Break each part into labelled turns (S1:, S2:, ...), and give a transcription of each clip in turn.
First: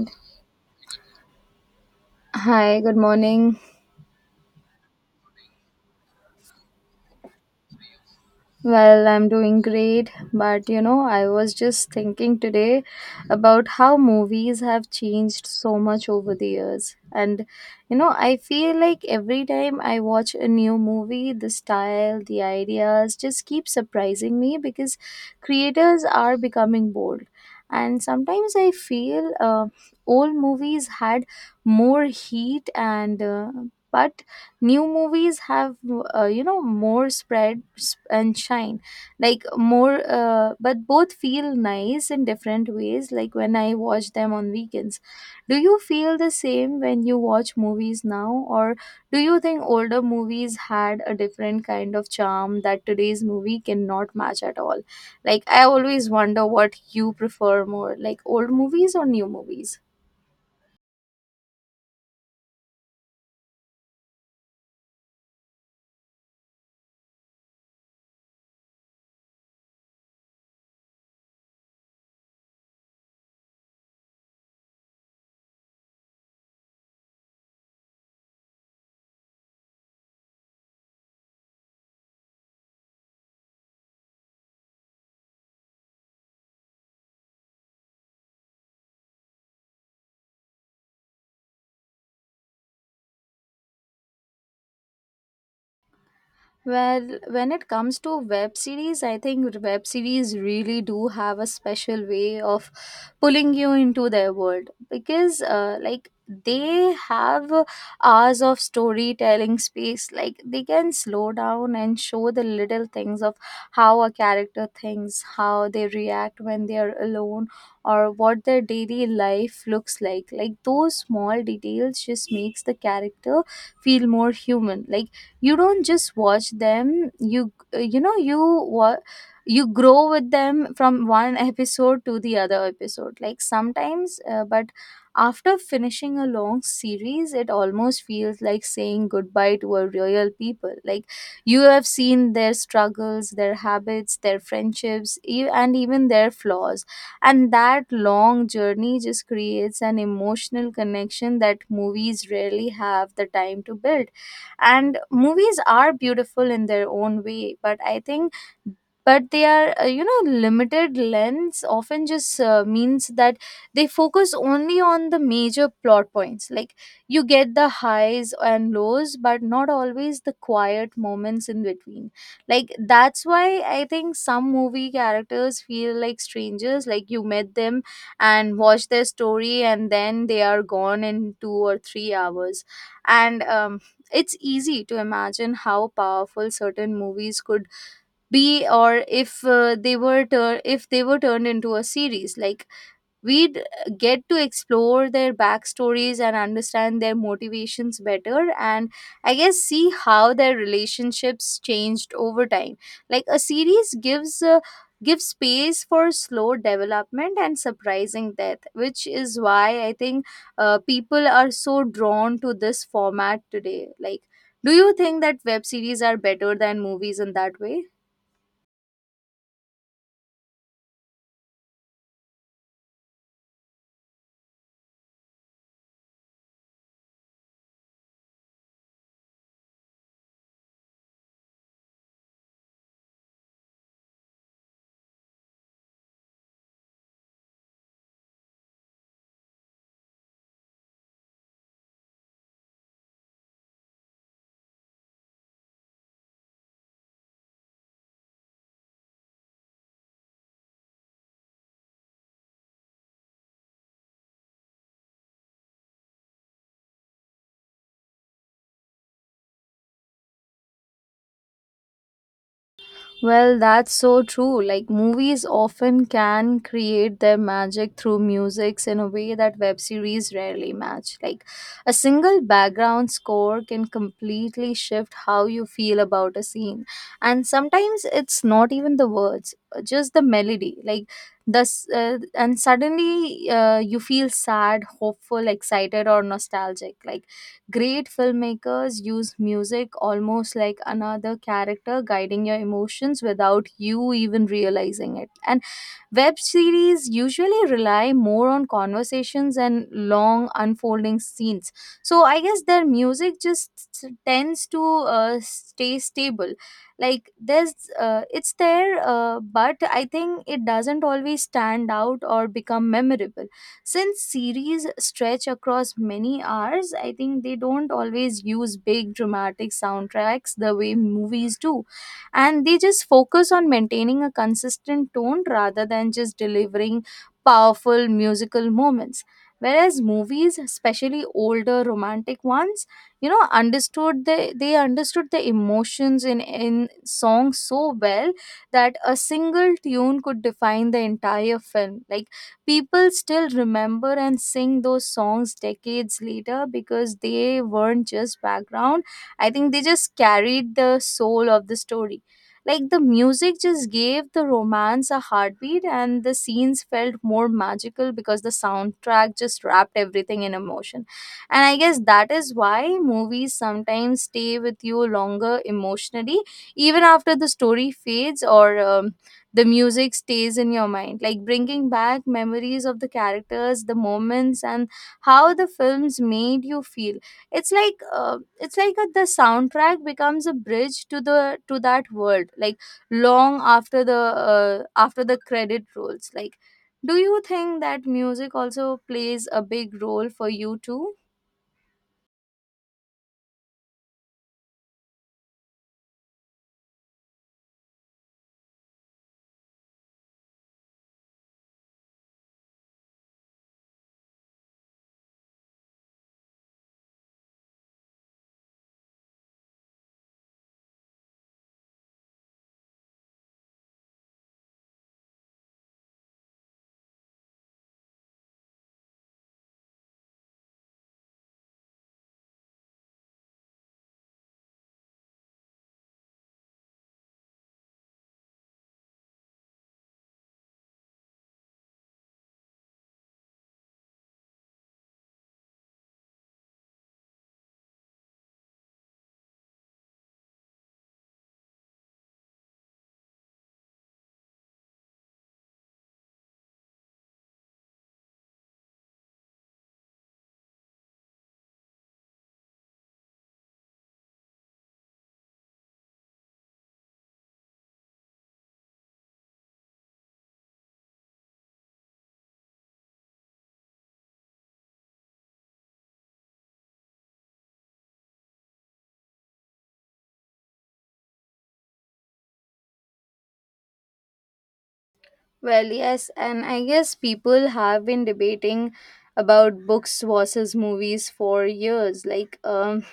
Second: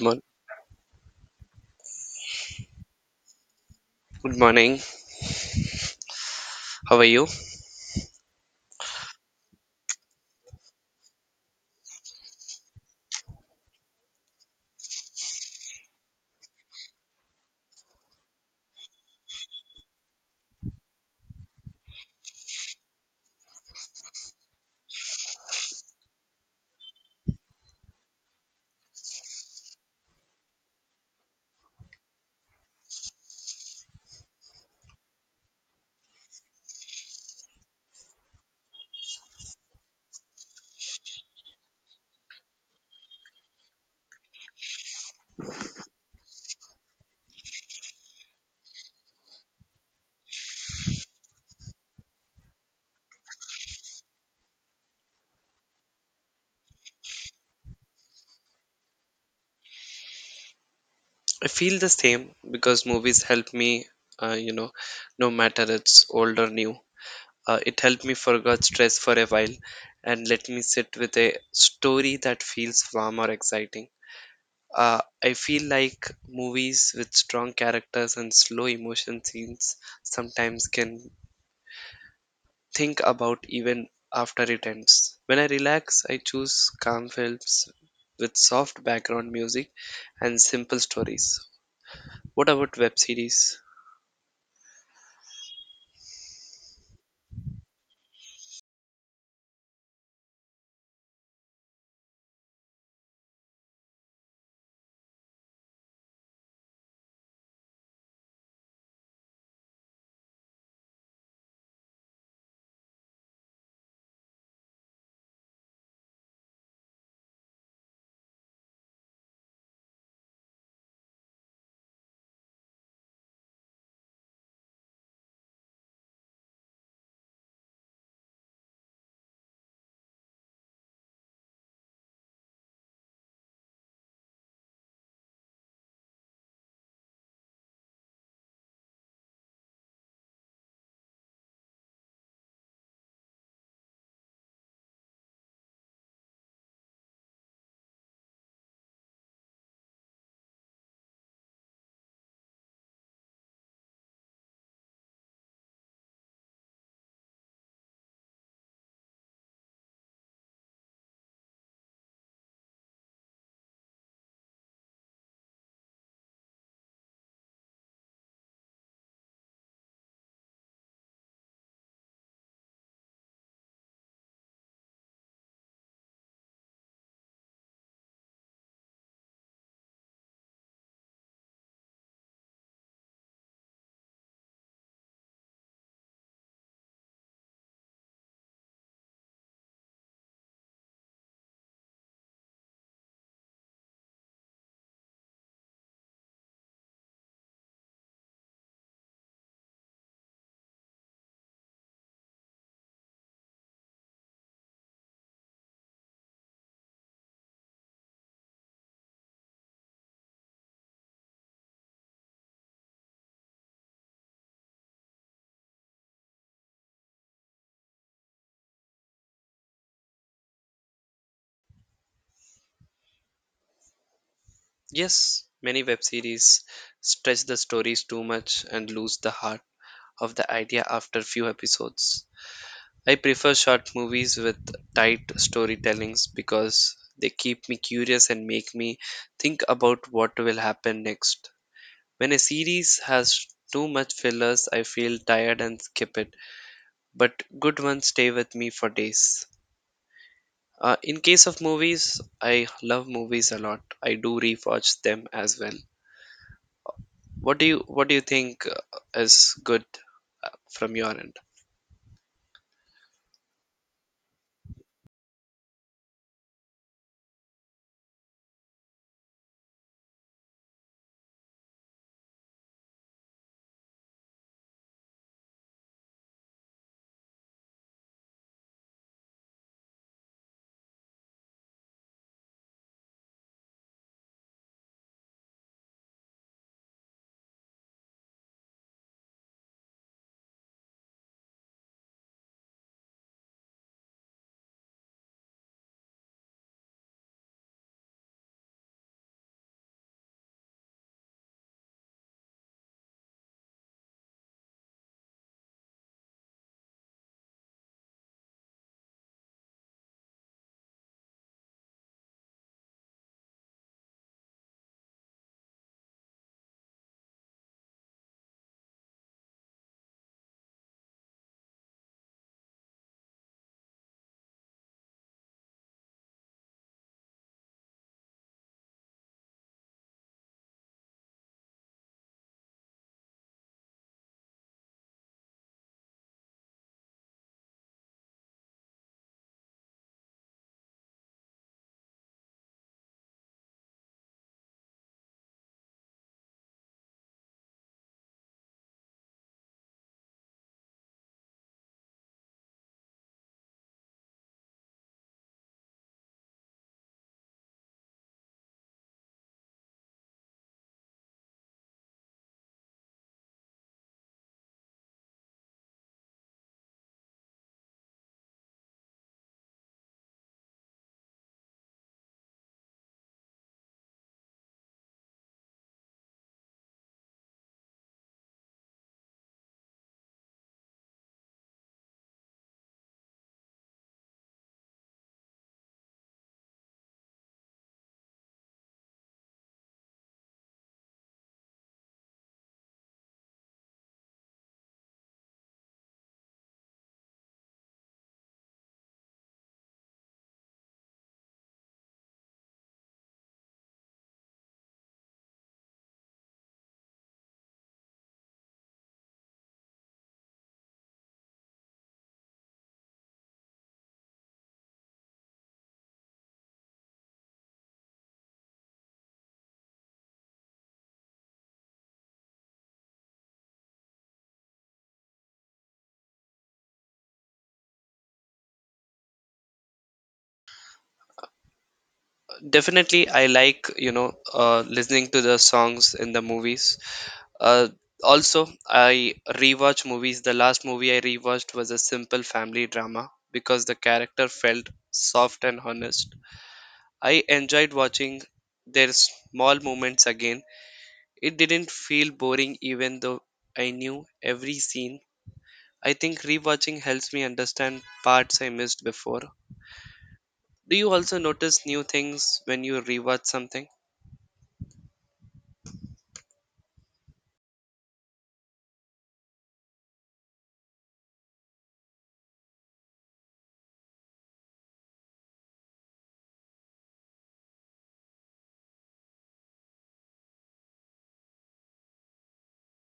S1: Mor-
S2: Hi, good morning.
S1: Good morning. How are you?
S2: Well, I'm doing great, but you know, I was just thinking today about how movies have changed so much over the years. And you know, I feel like every time I watch a new movie, the style, the ideas just keep surprising me because creators are becoming bold. And sometimes I feel old movies had more heat and but new movies have you know more and shine like more but both feel nice in different ways, like when I watch them on weekends. Do you feel the same when you watch movies now, or do you think older movies had a different kind of charm that today's movie cannot match at all? Like, I always wonder what you prefer more, like old movies or new movies.
S1: I feel the same because movies help me, uh, you know, no matter it's old or new. It helped me forget stress for a while and let me sit with a story that feels warm or exciting. I feel like movies with strong characters and slow emotion scenes sometimes can think about even after it ends. When I relax, I choose calm films with soft background music and simple stories. What about web series?
S2: Well, when it comes to web series, I think web series really do have a special way of pulling you into their world because, like, they have hours of storytelling space. Like, they can slow down and show the little things of how a character thinks, how they react when they are alone, or what their daily life looks like. Like, those small details just makes the character feel more human. Like, you don't just watch them what you grow with them from one episode to the other episode. Like, sometimes but after finishing a long series, it almost feels like saying goodbye to a real people. Like, you have seen their struggles, their habits, their and even their flaws, and that long journey just creates an emotional connection that movies rarely have the time to build. And movies are beautiful in their own way, but I think but they are you know limited lens often just means that they focus only on the major plot points. Like, you get the highs and lows but not always the quiet moments in between. Like, that's why I think some movie characters feel like strangers. Like, you met them and watch their story and then they are gone in 2 or 3 hours. And it's easy to imagine how powerful certain movies could be, or if if they were turned into a series. Like, we'd get to explore their backstories and understand their motivations better, and I guess see how their relationships changed over time. Like, a series gives gives space for slow development and surprising death, which is why I think people are so drawn to this format today. Like, do you think that web series are better than movies in that way?
S1: Yes, many web series stretch the stories too much and lose the heart of the idea after few episodes. I prefer short movies with tight storytellings because they keep me curious and make me think about what will happen next. When a series has too much fillers, I feel tired and skip it, but good ones stay with me for days. In case of movies, I love movies a lot. I do rewatch them as well. What do you think, is good from your end?
S2: Well, that's so true. Like, movies often can create their magic through musics in a way that web series rarely match. Like, a single background score can completely shift how you feel about a scene. And sometimes it's not even the words, just the melody. Like, and suddenly you feel sad, hopeful, excited, or nostalgic. Like, great filmmakers use music almost like another character guiding your emotions without you even realizing it. And web series usually rely more on conversations and long unfolding scenes. So I guess their music just tends to stay stable. Like, it's there, but I think it doesn't always stand out or become memorable. Since series stretch across many hours, I think they don't always use big dramatic soundtracks the way movies do, and they just focus on maintaining a consistent tone rather than just delivering powerful musical moments, whereas movies, especially older romantic ones, you know, understood the, they understood the emotions in songs so well that a single tune could define the entire film. Like, people still remember and sing those songs decades later because they weren't just background. I think they just carried the soul of the story. Like, the music just gave the romance a heartbeat, and the scenes felt more magical because the soundtrack just wrapped everything in emotion. And I guess that is why movies sometimes stay with you longer emotionally, even after the story fades or the music stays in your mind, like bringing back memories of the characters, the moments, and how the films made you feel. It's it's like the soundtrack becomes a bridge to the to that world, like long after the credit rolls. Like, do you think that music also plays a big role for you too?
S1: Definitely. I like listening to the songs in the movies. uh, Also, I rewatch movies. The last movie I rewatched was a simple family drama because the character felt soft and honest. I enjoyed watching their small moments again. It didn't feel boring even though I knew every scene. I think rewatching helps me understand parts I missed before. Do you also notice new things when you rewatch something?
S2: Well, yes, and I guess people have been debating about books versus movies for years. Like,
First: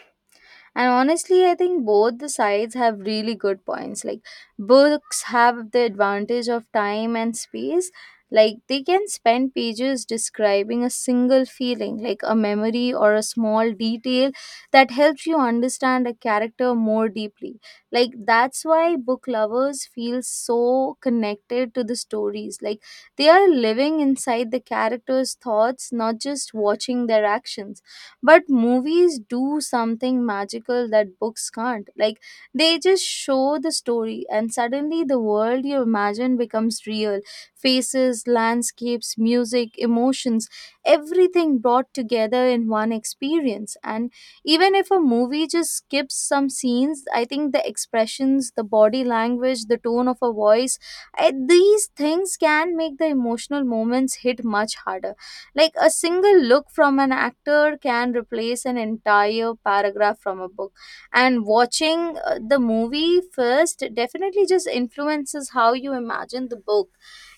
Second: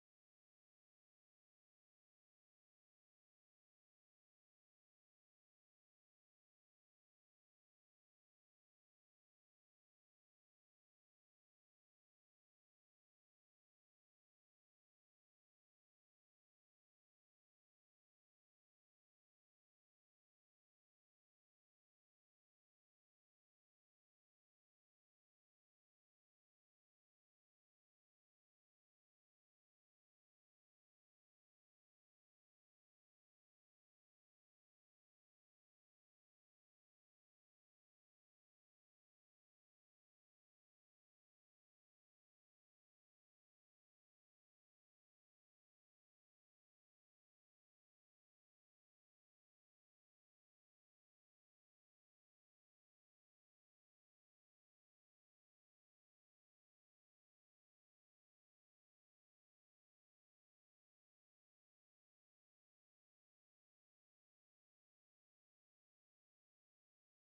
S2: and honestly, I think both the sides have really good points. Like, books have the advantage of time and space. Like, they can spend pages describing a single feeling, like a memory or a small detail that helps you understand a character more deeply. Like, that's why book lovers feel so connected to the stories. Like, they are living inside the characters thoughts, not just watching their actions. But movies do something magical that books can't. Like, they just show the story, and suddenly the world you imagine becomes real. Faces, landscapes, music, emotions, everything brought together in one experience. And even if a movie just skips some scenes, I think the expressions, the body language, the tone of a voice, these things can make the emotional moments hit much harder. Like, a single look from an actor can replace an entire paragraph from a book. And watching the movie first definitely just influences how you imagine the book.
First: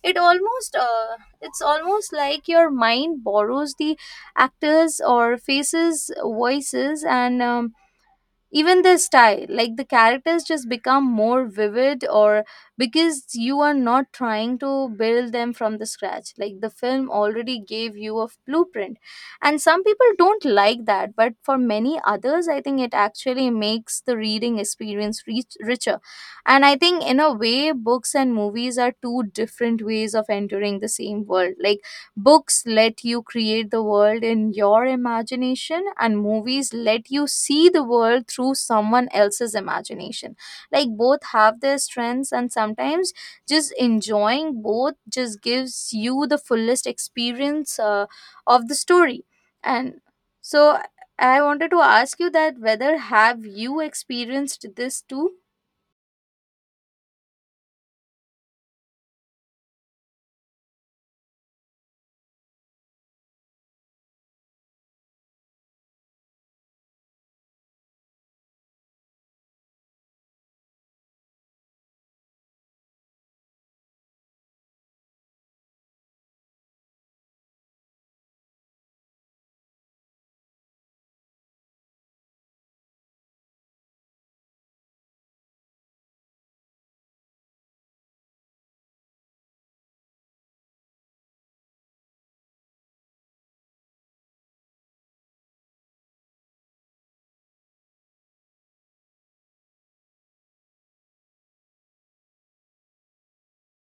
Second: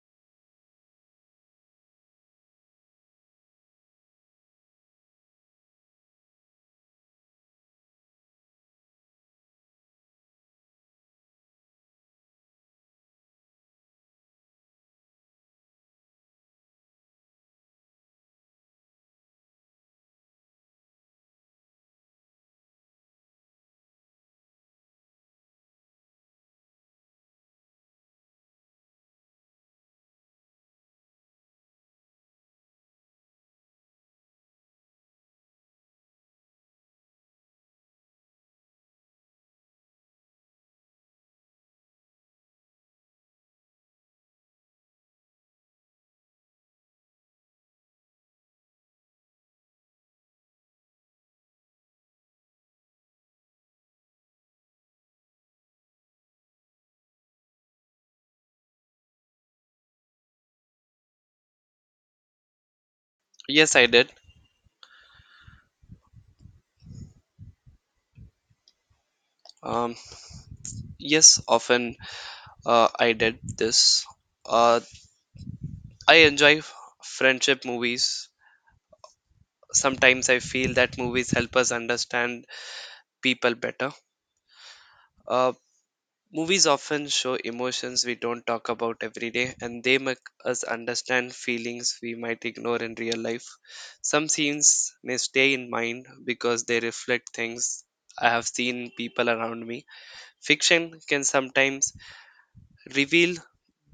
S2: It almost it's almost like your mind borrows the actors or faces voices and even their style. Like, the characters just become more vivid or because you are not trying to build them from the scratch. Like, the film already gave you a blueprint, and some people don't like that, but for many others I think it actually makes the reading experience richer. And I think in a way, books and movies are two different ways of entering the same world. Like, books let you create the world in your imagination, and movies let you see the world through someone else's imagination. Like, both have their strengths, and sometimes just enjoying both just gives you the fullest experience of the story. And so, I wanted to ask you that whether have you experienced this too?
S1: Yes, I did. Um, yes, often, I did this. Uh, I enjoy friendship movies. Sometimes I feel that movies help us understand people better. Uh, Movies often show emotions we don't talk about every day, and they make us understand feelings we might ignore in real life. Some scenes may stay in mind because they reflect things I have seen people around me. Fiction can sometimes reveal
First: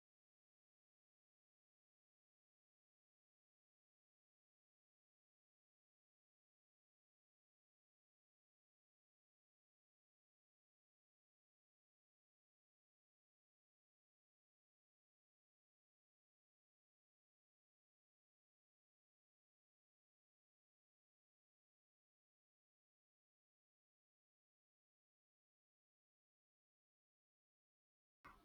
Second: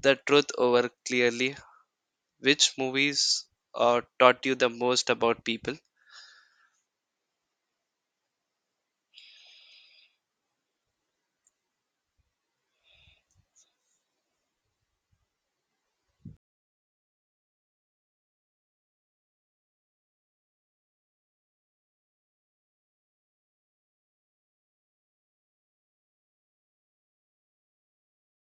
S1: the truth over clearly. Which movies, taught you the most about people?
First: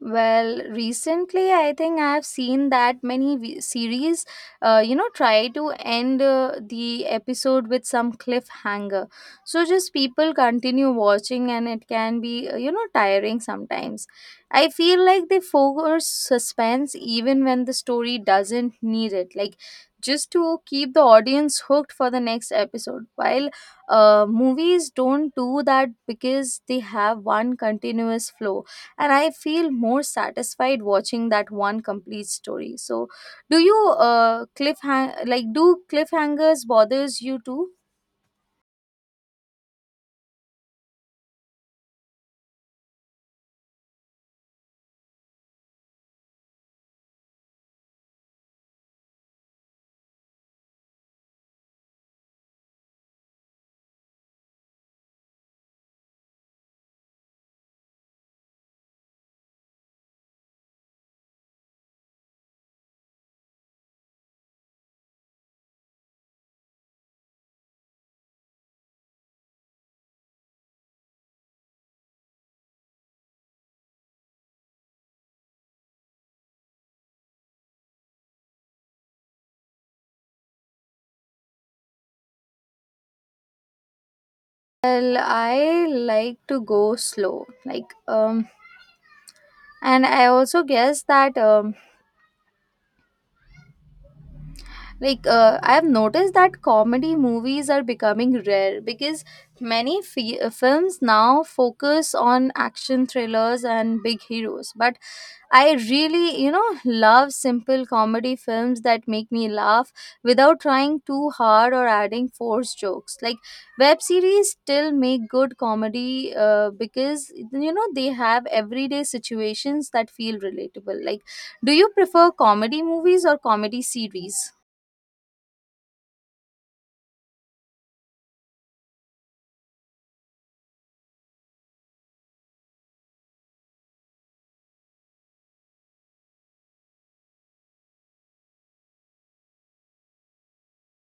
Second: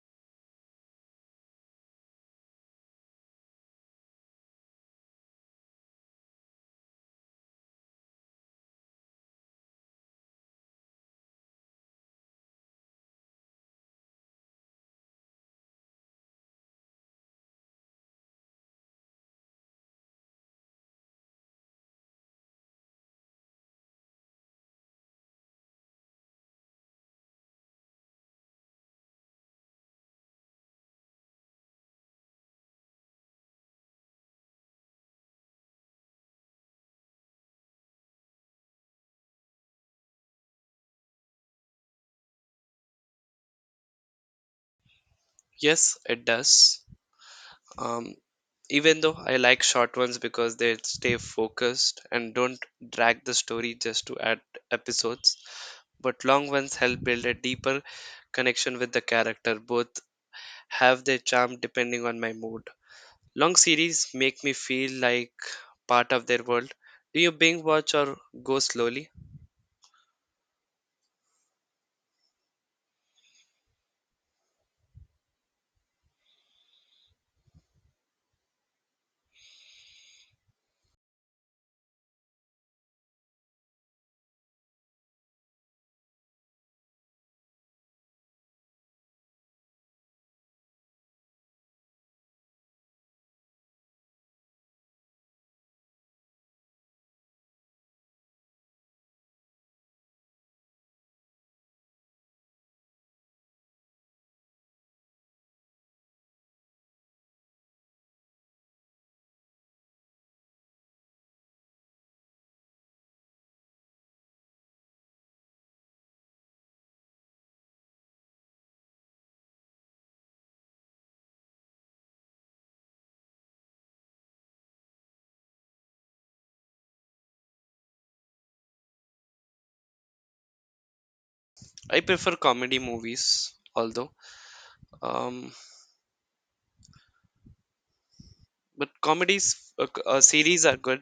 S2: Well, recently I think I have seen that many series, you know, try to end the episode with some cliffhanger. So just people continue watching and it can be, you know, tiring sometimes. I feel like they force suspense even when the story doesn't need it. Like, just to keep the audience hooked for the next episode. While movies don't do that because they have one continuous flow, and I feel more satisfied watching that one complete story. So do you cliffhang like do cliffhangers bothers you too?
S1: Yes, it does. Um, Even though I like short ones because they stay focused and don't drag the story just to add episodes, but long ones help build a deeper connection with the character. Both have their charm depending on my mood. Long series make me feel like part of their world. Do you binge watch or go slowly?
S2: Well, I like to go slow, like, and I also guess that, like, I have noticed that comedy movies are becoming rare because many films now focus on action thrillers and big heroes, but I really, you know, love simple comedy films that make me laugh without trying too hard or adding forced jokes. Like, web series still make good comedy because you know they have everyday situations that feel relatable. Like, do you prefer comedy movies or comedy series?
S1: I prefer comedy movies, although, um, but comedies series are good.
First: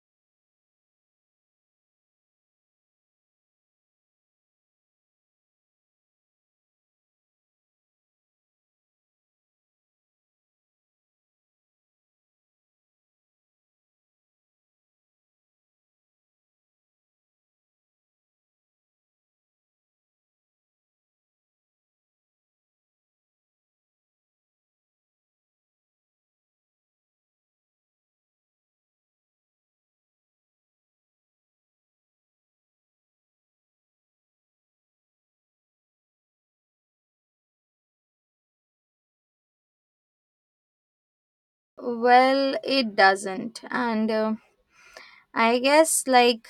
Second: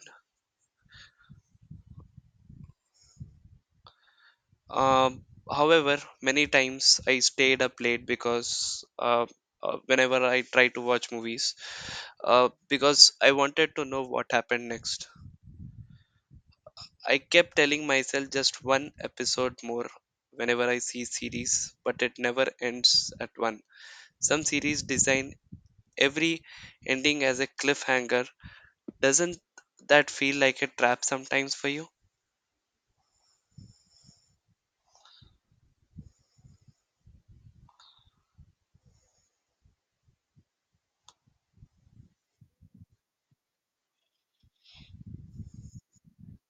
S1: Um, However, many times I stayed up late because whenever I try to watch movies, because I wanted to know what happened next. I kept telling myself just one episode more whenever I see series, but it never ends at one. Some series design every ending as a cliffhanger. Doesn't that feel like a trap sometimes for you?
S2: Well, it doesn't. And I guess like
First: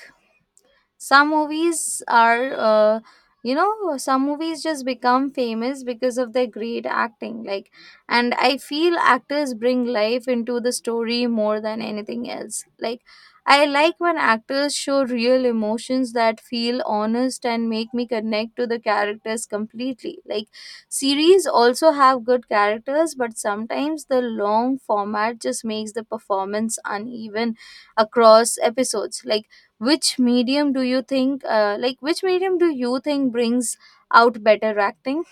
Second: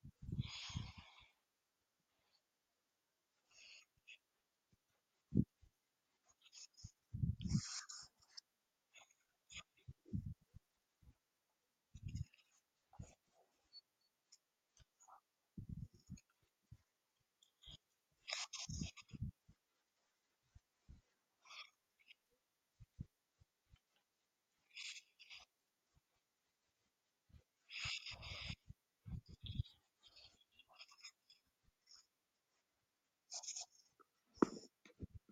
S2: some movies are you know, some movies just become famous because of their great acting. Like, and I feel actors bring life into the story more than anything else. Like, I like when actors show real emotions that feel honest and make me connect to the characters completely. Like, series also have good characters, but sometimes the long format just makes the performance uneven across episodes. Like, which medium do you think, brings out better acting?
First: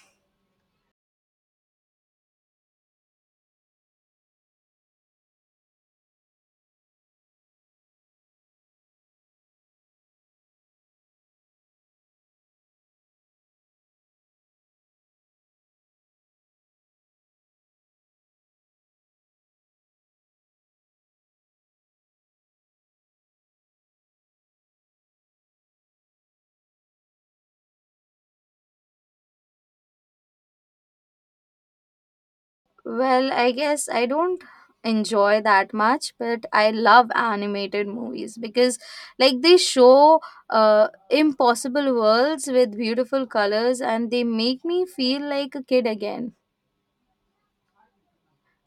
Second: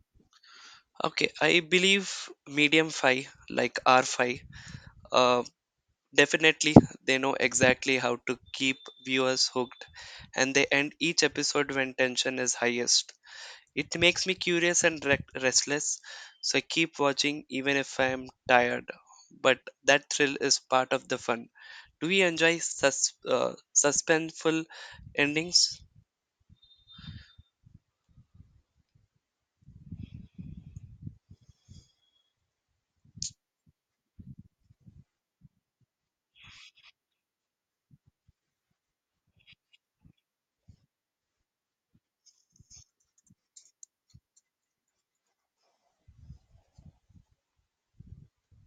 S1: Okay, I believe medium five, like R5, uh, definitely they know exactly how to keep viewers hooked, and they end each episode when tension is highest. It makes me curious and restless, so I keep watching even if I am tired. But that thrill is part of the fun. Do we enjoy suspenseful endings?
S2: Well, I guess I don't enjoy that much, but I love animated movies because, like, they show impossible worlds with beautiful colors and they make me feel like a kid again.